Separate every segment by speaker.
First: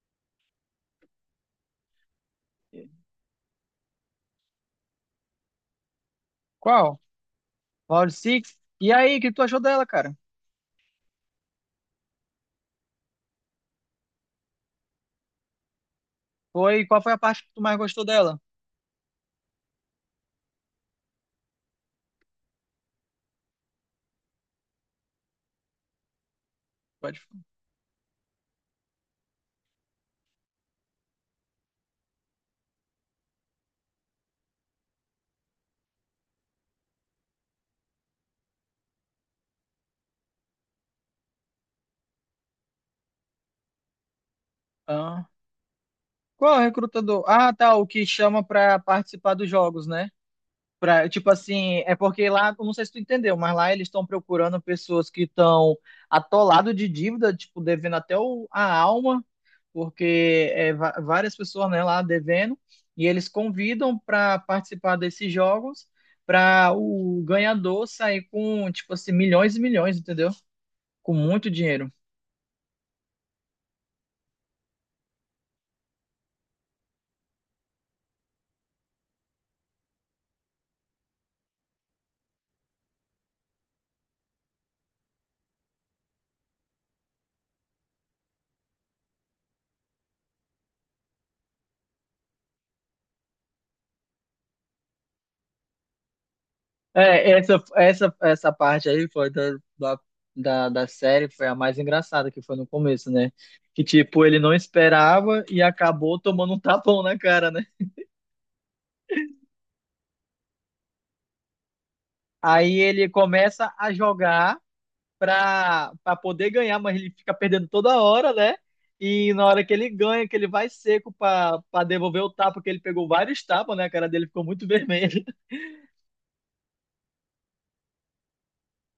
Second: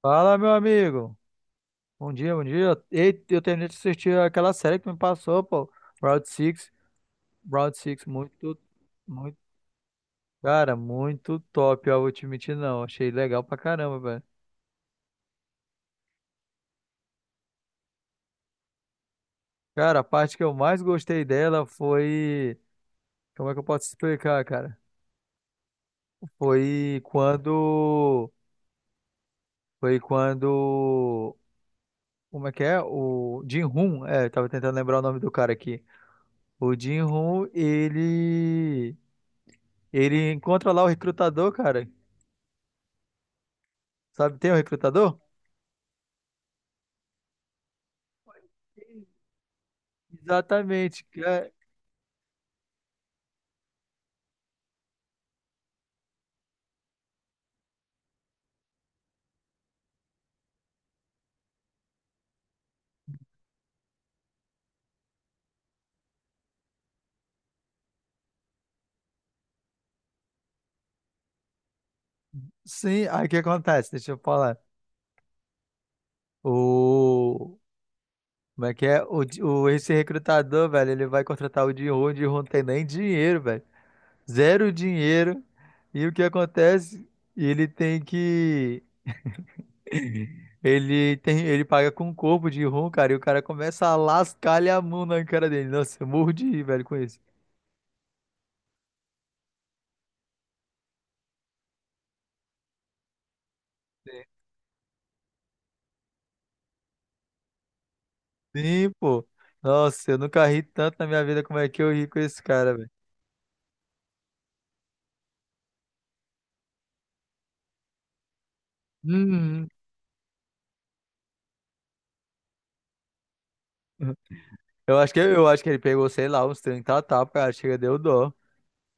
Speaker 1: Fala, meu amigo. Bom dia, bom dia. Ei, eu terminei de assistir aquela série que tu me passou, pô. Round Six,
Speaker 2: Qual?
Speaker 1: Round Six,
Speaker 2: Round Six? E aí, o que
Speaker 1: muito,
Speaker 2: tu achou dela, cara?
Speaker 1: cara, muito top. Eu vou te mentir, não. Achei legal pra caramba, velho.
Speaker 2: Qual foi a parte que tu mais gostou dela?
Speaker 1: Cara, a parte que eu mais gostei dela foi. Como é que eu posso explicar, cara? Foi
Speaker 2: Pode falar.
Speaker 1: quando. Foi quando. Como é que é? O Jin-Hoon. É, eu tava tentando lembrar o nome do cara aqui. O Jin-Hoon, ele. Ele encontra lá o recrutador, cara. Sabe, tem um recrutador?
Speaker 2: Ah. Qual é o recrutador? Ah, tá, o que chama pra participar dos jogos, né?
Speaker 1: Exatamente.
Speaker 2: Pra,
Speaker 1: Que
Speaker 2: tipo
Speaker 1: é-
Speaker 2: assim, é porque lá, eu não sei se tu entendeu, mas lá eles estão procurando pessoas que estão atolado de dívida, tipo, devendo até a alma, porque várias pessoas, né, lá devendo, e eles convidam para participar desses jogos para o ganhador sair com, tipo assim, milhões e milhões, entendeu? Com muito dinheiro.
Speaker 1: Sim, aí o que acontece? Deixa eu falar. O. Como é que é? O, Di- o, esse recrutador, velho, ele vai contratar o Jin-Ho não tem nem dinheiro, velho. Zero dinheiro. E o que acontece? Ele tem que. Ele tem, ele paga com o corpo de rum, cara, e o cara começa a lascar-lhe a mão na cara dele. Nossa, eu morro de rir, velho, com isso.
Speaker 2: É, essa parte aí foi da, da série foi a mais engraçada, que foi no começo, né? Que, tipo, ele não esperava e acabou tomando um tapão na cara, né?
Speaker 1: Sim, pô. Nossa, eu nunca ri tanto na minha vida como é que eu ri com esse cara,
Speaker 2: Aí
Speaker 1: velho.
Speaker 2: ele começa a jogar para poder ganhar, mas ele fica perdendo toda hora, né? E na hora
Speaker 1: Uhum.
Speaker 2: que ele ganha, que ele vai seco para pra devolver o tapa, que ele pegou vários tapas, né? A cara dele ficou muito
Speaker 1: Eu acho que,
Speaker 2: vermelha.
Speaker 1: eu acho que ele pegou, sei lá, uns 30 tapas, cara, chega, deu dó.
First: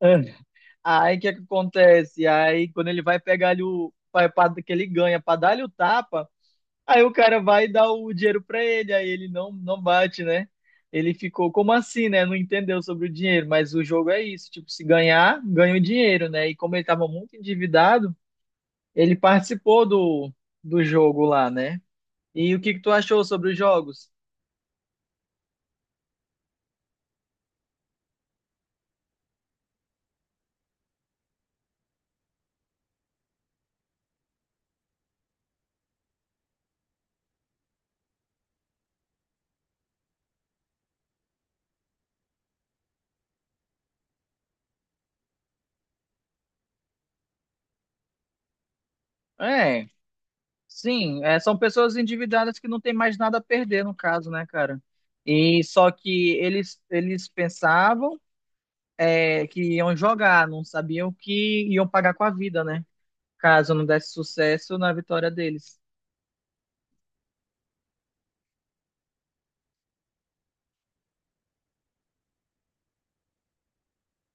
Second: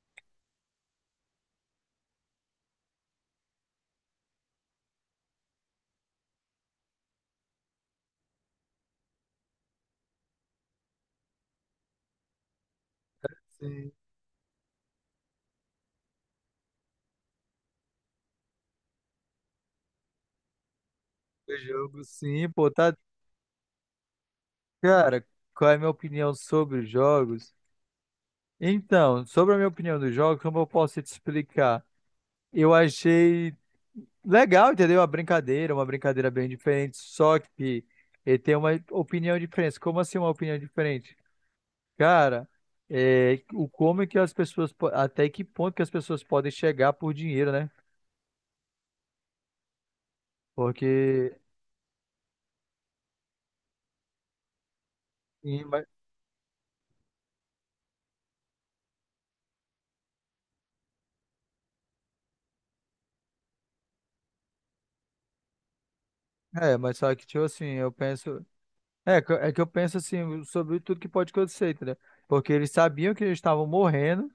Speaker 2: Aí o que que acontece? Aí quando ele vai pegar ali o. Que ele ganha para dar-lhe o tapa, aí o cara vai dar o dinheiro para ele, aí ele não bate, né? Ele ficou, como assim, né? Não entendeu sobre o dinheiro, mas o
Speaker 1: Sim.
Speaker 2: jogo é isso. Tipo, se ganhar, ganha o dinheiro, né? E como ele estava muito endividado. Ele participou do jogo lá,
Speaker 1: O
Speaker 2: né?
Speaker 1: jogo, sim,
Speaker 2: E o
Speaker 1: pô,
Speaker 2: que que tu
Speaker 1: tá.
Speaker 2: achou sobre os jogos?
Speaker 1: Cara, qual é a minha opinião sobre os jogos? Então, sobre a minha opinião dos jogos, como eu posso te explicar? Eu achei legal, entendeu? A brincadeira, uma brincadeira bem diferente, só que ele tem uma opinião diferente. Como assim uma opinião diferente? Cara, é, o como é que as pessoas, po- até que ponto que as pessoas podem chegar por dinheiro, né?
Speaker 2: É, sim,
Speaker 1: Porque
Speaker 2: são pessoas endividadas que não tem mais nada a perder, no caso, né, cara? E só que eles pensavam que iam jogar, não sabiam que iam pagar com a vida, né? Caso não desse sucesso na vitória deles.
Speaker 1: é, mas só que, tipo assim, eu penso. É que eu penso assim sobre tudo que pode acontecer, entendeu? Porque eles sabiam que eles estavam morrendo,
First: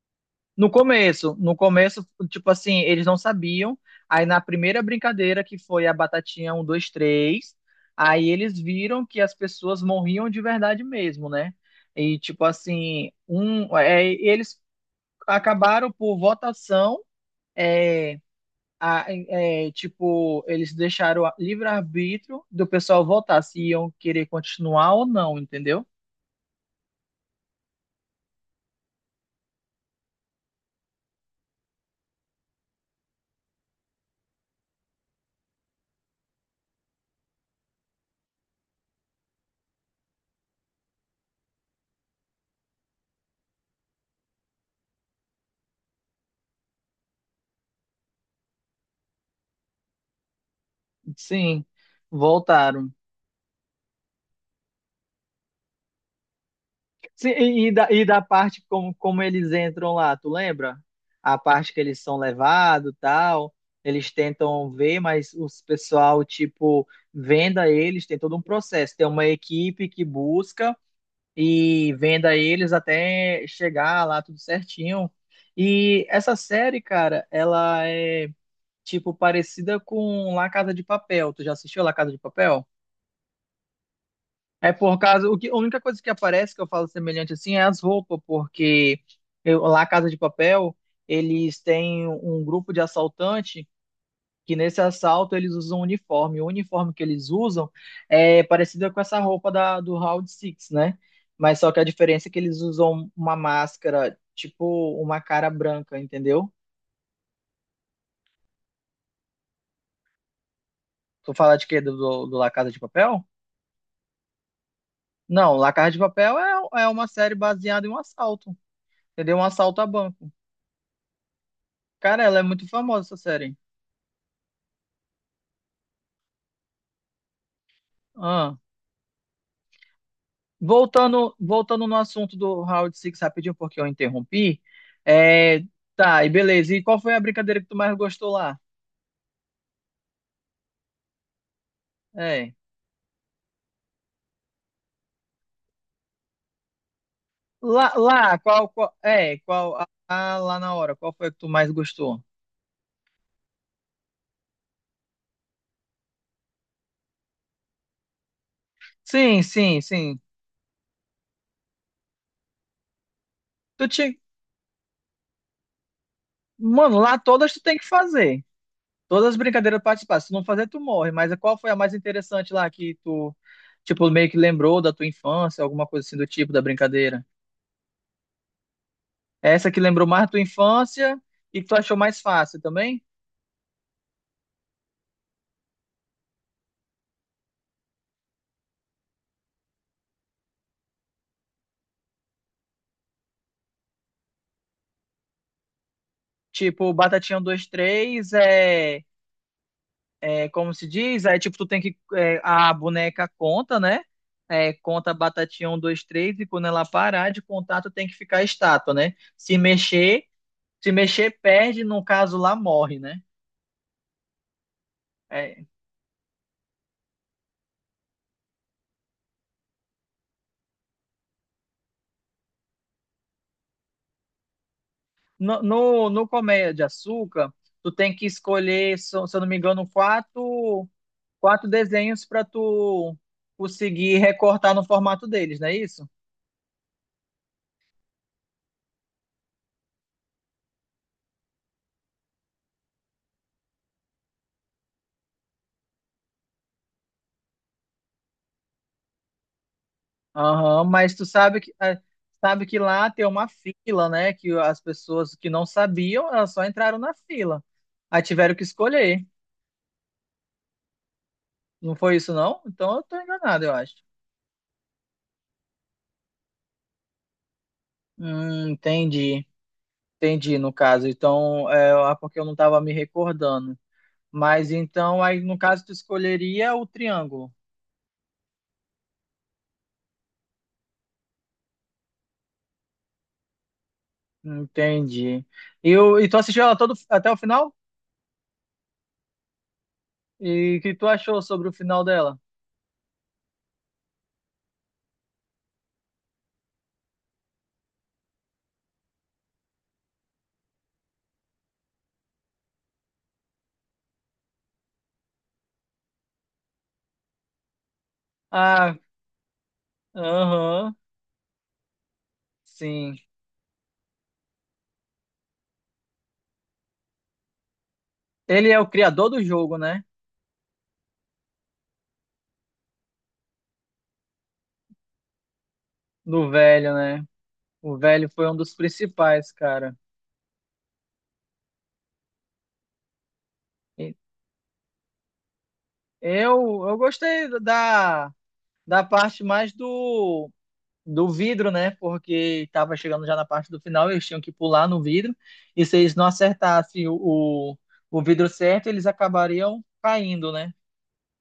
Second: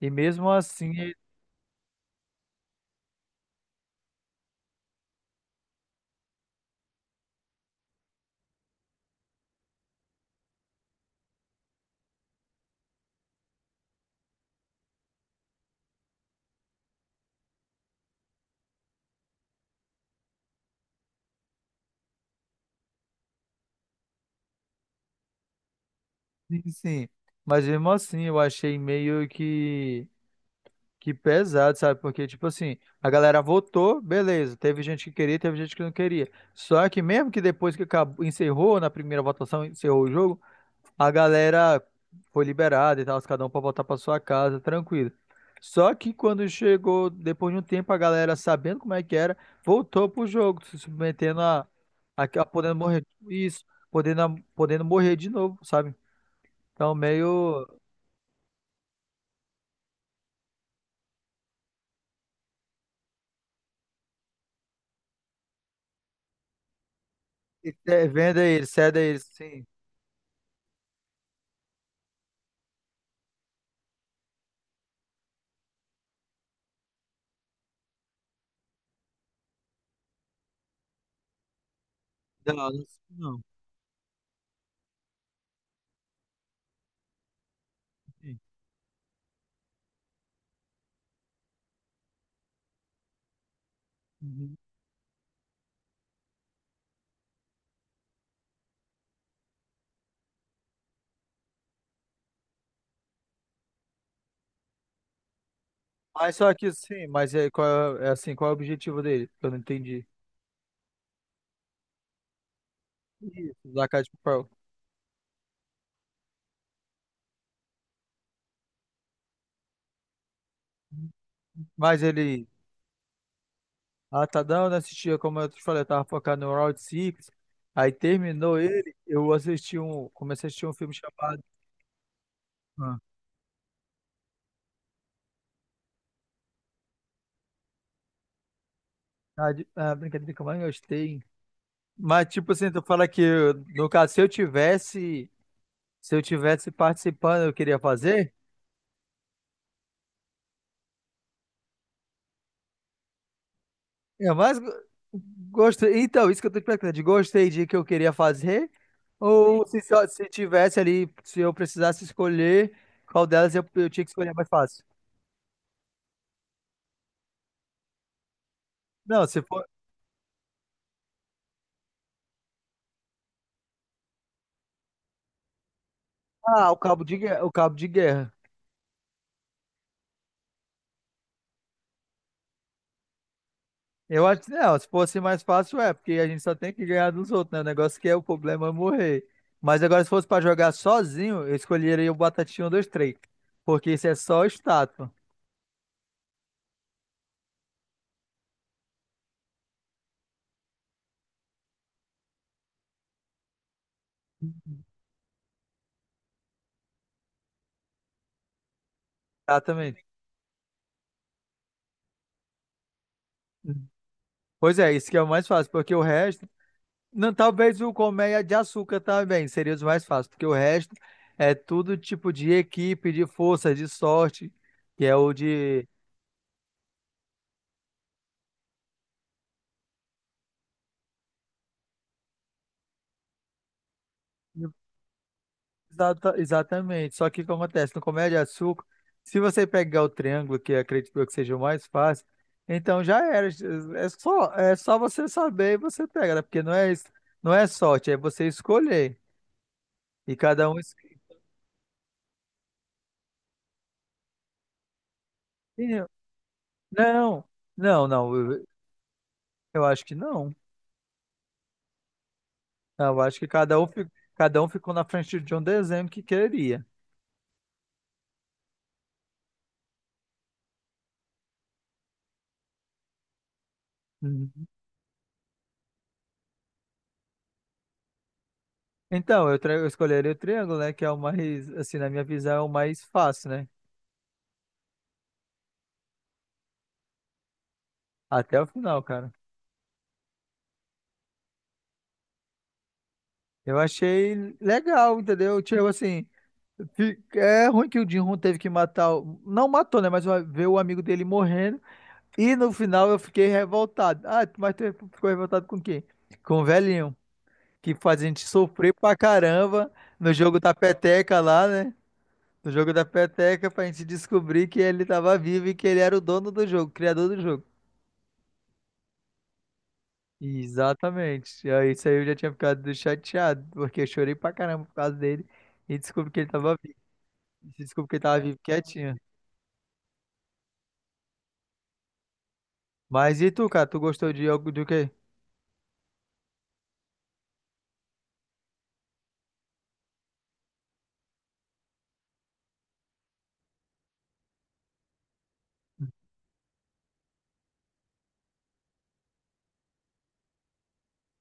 Speaker 1: e mesmo
Speaker 2: No
Speaker 1: assim, eles-
Speaker 2: começo, no começo, tipo assim, eles não sabiam. Aí na primeira brincadeira, que foi a batatinha um, dois, três, aí eles viram que as pessoas morriam de verdade mesmo, né? E tipo assim, eles acabaram por votação, é, tipo, eles deixaram livre-arbítrio do pessoal votar se iam querer continuar ou não, entendeu?
Speaker 1: sim. Sim. Mas mesmo assim, eu achei meio que pesado, sabe? Porque, tipo assim, a galera votou, beleza. Teve gente que queria, teve gente que não queria. Só que mesmo que depois que acabou, encerrou na primeira votação, encerrou o jogo. A galera foi liberada e tal, cada um pra voltar pra sua casa, tranquilo. Só que quando chegou, depois de um tempo, a galera, sabendo como é que era, voltou pro jogo, se submetendo
Speaker 2: Sim,
Speaker 1: a, podendo
Speaker 2: voltaram.
Speaker 1: morrer. Isso, podendo, a- podendo morrer de novo, sabe? Então,
Speaker 2: Sim,
Speaker 1: meio.
Speaker 2: e da parte como eles entram lá, tu lembra? A parte que eles são levados, tal, eles tentam ver, mas os pessoal, tipo, venda eles,
Speaker 1: É,
Speaker 2: tem todo um
Speaker 1: venda eles,
Speaker 2: processo.
Speaker 1: cede
Speaker 2: Tem
Speaker 1: eles,
Speaker 2: uma
Speaker 1: sim.
Speaker 2: equipe que busca e venda eles até chegar lá tudo certinho. E essa série, cara, ela é, tipo, parecida com La Casa de Papel. Tu já assistiu La Casa de
Speaker 1: Não,
Speaker 2: Papel?
Speaker 1: não. Não,
Speaker 2: É por causa, o que, a única coisa que aparece que eu falo semelhante assim é as roupas,
Speaker 1: sim.
Speaker 2: porque lá Casa de Papel, eles têm um grupo de assaltante que
Speaker 1: Uhum.
Speaker 2: nesse assalto eles usam um uniforme. O uniforme que eles usam é parecido com essa roupa do Round Six, né? Mas só que a diferença é que eles usam uma máscara, tipo uma cara branca,
Speaker 1: Mas só
Speaker 2: entendeu?
Speaker 1: que sim, mas é, qual é, é assim, qual é o objetivo dele? Eu não entendi.
Speaker 2: Tu fala de quê? Do La Casa de Papel?
Speaker 1: Isso, Zaca de Papel.
Speaker 2: Não, La Casa de Papel é uma série baseada em um assalto, entendeu? Um assalto a banco.
Speaker 1: Mas
Speaker 2: Cara, ela é
Speaker 1: ele.
Speaker 2: muito famosa essa série.
Speaker 1: Ah, tá não, né? Assistia, como eu te falei, eu tava focado no Round Six. Aí
Speaker 2: Ah,
Speaker 1: terminou ele, eu assisti um, comecei a assistir um filme
Speaker 2: voltando,
Speaker 1: chamado
Speaker 2: voltando no assunto do Round
Speaker 1: Ah,
Speaker 2: Six rapidinho, porque eu interrompi. É, tá, e beleza. E qual foi a brincadeira que tu mais gostou lá?
Speaker 1: ah, de- ah, brincadeira que eu mais gostei. Mas tipo
Speaker 2: É.
Speaker 1: assim, tu fala que eu- no caso, se eu tivesse, se eu tivesse participando, eu queria
Speaker 2: Lá,
Speaker 1: fazer?
Speaker 2: lá, qual, qual, é, qual, a, a- lá na hora, qual foi a que tu mais gostou?
Speaker 1: Eu mais go- gostei. Então, isso que eu tô te perguntando, de gostei de que eu queria fazer
Speaker 2: Sim,
Speaker 1: ou se
Speaker 2: sim,
Speaker 1: só,
Speaker 2: sim.
Speaker 1: se tivesse ali, se eu precisasse escolher qual delas eu
Speaker 2: Tu
Speaker 1: tinha que
Speaker 2: tinha,
Speaker 1: escolher a mais fácil.
Speaker 2: mano, lá todas tu tem que fazer.
Speaker 1: Não,
Speaker 2: Todas as
Speaker 1: se for
Speaker 2: brincadeiras participar. Se tu não fazer, tu morre. Mas qual foi a mais interessante lá que tu, tipo, meio que lembrou da tua infância, alguma coisa assim do tipo da
Speaker 1: Ah, o cabo de
Speaker 2: brincadeira?
Speaker 1: guerra, o cabo de guerra.
Speaker 2: Essa que lembrou mais da tua infância e que tu achou mais fácil também?
Speaker 1: Eu acho que não, se fosse mais fácil, é, porque a gente só tem que ganhar dos outros, né? O negócio que é o problema é morrer. Mas agora, se fosse pra jogar sozinho, eu escolheria o Batatinha 1, 2, 3. Porque isso é só estátua.
Speaker 2: Tipo, Batatinha um dois três é como se diz? É tipo, tu tem que. A boneca conta, né? É, conta Batatinha um dois três e quando ela parar de contar, tu tem que ficar estátua, né? Se
Speaker 1: Exatamente.
Speaker 2: mexer, se mexer, perde, no caso lá, morre, né?
Speaker 1: Pois é, isso que é o mais
Speaker 2: É,
Speaker 1: fácil, porque o resto. Não, talvez o colmeia de açúcar também seria os mais fáceis, porque o resto é tudo tipo de equipe, de força, de sorte, que é o
Speaker 2: no,
Speaker 1: de.
Speaker 2: no, no Colmeia de Açúcar, tu tem que escolher, se eu não me engano, Quatro. Desenhos para tu conseguir recortar no formato deles, não é isso?
Speaker 1: Exata- exatamente. Só que o que acontece? No Comédia de Açúcar, se você pegar o triângulo, que eu acredito eu que seja o mais fácil, então já era. É só você saber e você pega, né? Porque não é, es- não é sorte, é você escolher. E cada um.
Speaker 2: Aham,
Speaker 1: Es-
Speaker 2: mas tu sabe que lá tem uma fila, né? Que as pessoas que não sabiam, elas só entraram na
Speaker 1: Não,
Speaker 2: fila.
Speaker 1: não,
Speaker 2: Aí
Speaker 1: não.
Speaker 2: tiveram que escolher.
Speaker 1: Eu acho que não.
Speaker 2: Não foi isso, não? Então eu
Speaker 1: Eu
Speaker 2: tô
Speaker 1: acho que
Speaker 2: enganado, eu
Speaker 1: cada um,
Speaker 2: acho.
Speaker 1: fi- cada um ficou na frente de um desenho que queria.
Speaker 2: Entendi. Entendi, no caso. Então, porque eu não tava me recordando.
Speaker 1: Uhum.
Speaker 2: Mas então, aí no caso, tu escolheria o triângulo.
Speaker 1: Então, eu, tra- eu escolheria o triângulo, né? Que é o mais, assim, na minha visão, é o mais fácil, né?
Speaker 2: Entendi. E tu assistiu ela todo, até o final?
Speaker 1: Até o final, cara.
Speaker 2: E o que tu achou sobre o final dela?
Speaker 1: Eu achei legal, entendeu? Tipo assim, fi- é ruim que o Jin-Hoon teve que matar, o- não matou, né? Mas o- ver o amigo dele morrendo. E no final eu fiquei revoltado. Ah, mas tu ficou revoltado com quem? Com o velhinho, que faz a gente sofrer
Speaker 2: Ah,
Speaker 1: pra caramba no jogo da
Speaker 2: aham,
Speaker 1: peteca lá, né? No jogo da
Speaker 2: sim.
Speaker 1: peteca pra gente descobrir que ele tava vivo e que ele era o dono do jogo, o criador do jogo.
Speaker 2: Ele é o criador do jogo, né?
Speaker 1: Exatamente. E aí isso aí eu já tinha ficado chateado, porque eu chorei pra caramba por causa dele e descobri que ele
Speaker 2: Do
Speaker 1: tava
Speaker 2: velho,
Speaker 1: vivo.
Speaker 2: né?
Speaker 1: Esse
Speaker 2: O
Speaker 1: desculpa que ele
Speaker 2: velho
Speaker 1: tava
Speaker 2: foi um
Speaker 1: vivo
Speaker 2: dos
Speaker 1: quietinho.
Speaker 2: principais, cara.
Speaker 1: Mas e tu, cara? Tu
Speaker 2: E
Speaker 1: gostou de algo do quê?
Speaker 2: eu gostei da parte mais do vidro, né? Porque tava chegando já na parte do final, eles tinham que pular no vidro. E se eles não acertassem o vidro certo, eles acabariam caindo, né?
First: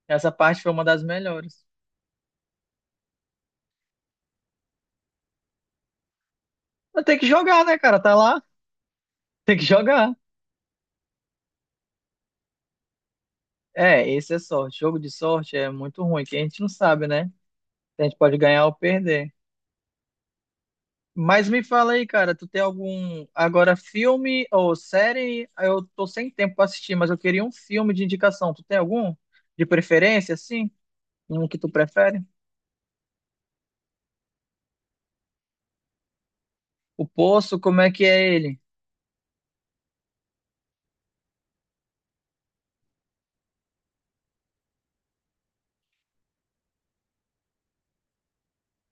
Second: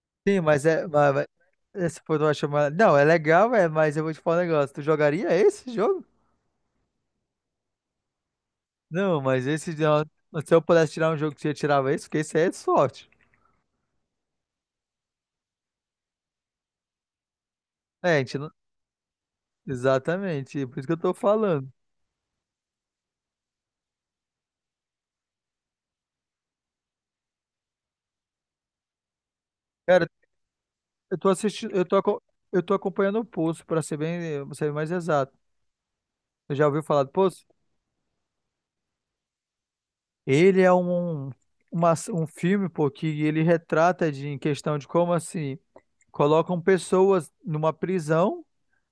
Speaker 2: Essa
Speaker 1: Sim,
Speaker 2: parte
Speaker 1: mas
Speaker 2: foi uma
Speaker 1: é.
Speaker 2: das
Speaker 1: Mas-
Speaker 2: melhores.
Speaker 1: essa foi uma chamada. Não, é legal, é, mas eu vou te falar um negócio. Tu jogaria esse jogo?
Speaker 2: Mas tem que jogar, né, cara? Tá lá,
Speaker 1: Não, mas
Speaker 2: tem que
Speaker 1: esse.
Speaker 2: jogar.
Speaker 1: Se eu pudesse tirar um jogo que você tirava esse, porque esse aí é de sorte.
Speaker 2: É, esse é sorte. Jogo de sorte é muito ruim, que a gente não sabe, né? A gente
Speaker 1: É, a gente
Speaker 2: pode
Speaker 1: não...
Speaker 2: ganhar ou perder.
Speaker 1: Exatamente, por isso que eu tô
Speaker 2: Mas me
Speaker 1: falando.
Speaker 2: fala aí, cara, tu tem algum agora filme ou série? Eu tô sem tempo pra assistir, mas eu queria um filme de indicação. Tu tem algum de
Speaker 1: Cara,
Speaker 2: preferência, assim?
Speaker 1: eu tô
Speaker 2: Um que tu
Speaker 1: assistindo, eu tô,
Speaker 2: prefere?
Speaker 1: aco- eu tô acompanhando o Poço, pra ser bem, pra ser mais exato. Você já ouviu falar
Speaker 2: O
Speaker 1: do Poço?
Speaker 2: Poço, como é que é ele?
Speaker 1: Ele é um, uma, um filme, pô, que ele retrata de, em questão de como assim. Colocam pessoas numa prisão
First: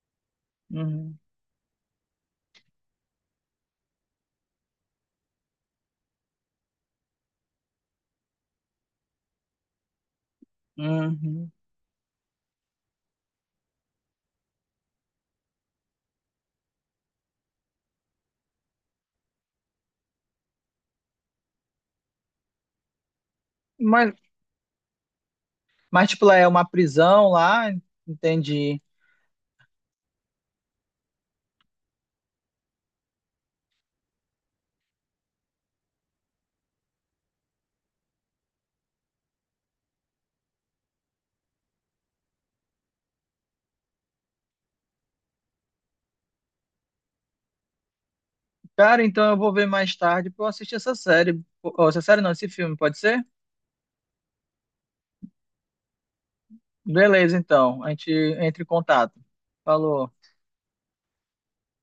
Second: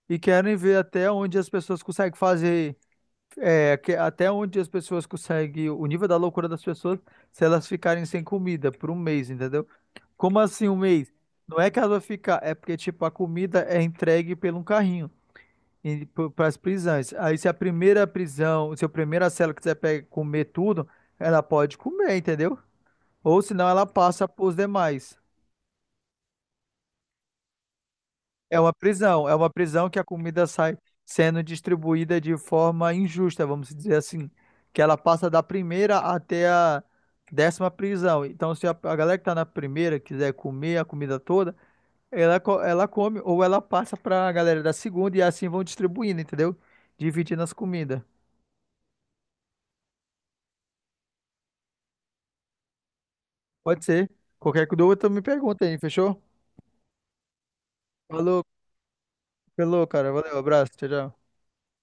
Speaker 1: e querem ver até
Speaker 2: Uhum,
Speaker 1: onde as pessoas conseguem fazer, é, que- até onde as pessoas conseguem, o nível da loucura das pessoas, se elas ficarem sem comida por um mês, entendeu? Como assim um mês?
Speaker 2: uhum.
Speaker 1: Não é que ela vai ficar, é porque, tipo, a comida é entregue pelo um carrinho para as prisões. Aí, se a primeira prisão, se a primeira cela quiser pe- comer tudo, ela pode comer, entendeu? Ou senão ela
Speaker 2: Mas,
Speaker 1: passa para os demais.
Speaker 2: mas tipo, lá é uma prisão lá, entendi.
Speaker 1: É uma prisão que a comida sai sendo distribuída de forma injusta, vamos dizer assim, que ela passa da primeira até a décima prisão. Então, se a, a galera que tá na primeira quiser comer a comida toda, ela, co- ela come ou ela passa pra galera da segunda e assim vão distribuindo, entendeu? Dividindo as comidas.
Speaker 2: Cara, então eu vou ver mais tarde pra eu assistir essa série. Ou essa série não, esse filme, pode ser?
Speaker 1: Pode ser. Qualquer dúvida, tu me pergunta aí, fechou?
Speaker 2: Beleza, então. A gente
Speaker 1: Falou,
Speaker 2: entra em contato.
Speaker 1: falou, cara.
Speaker 2: Falou.
Speaker 1: Valeu, abraço, tchau, tchau.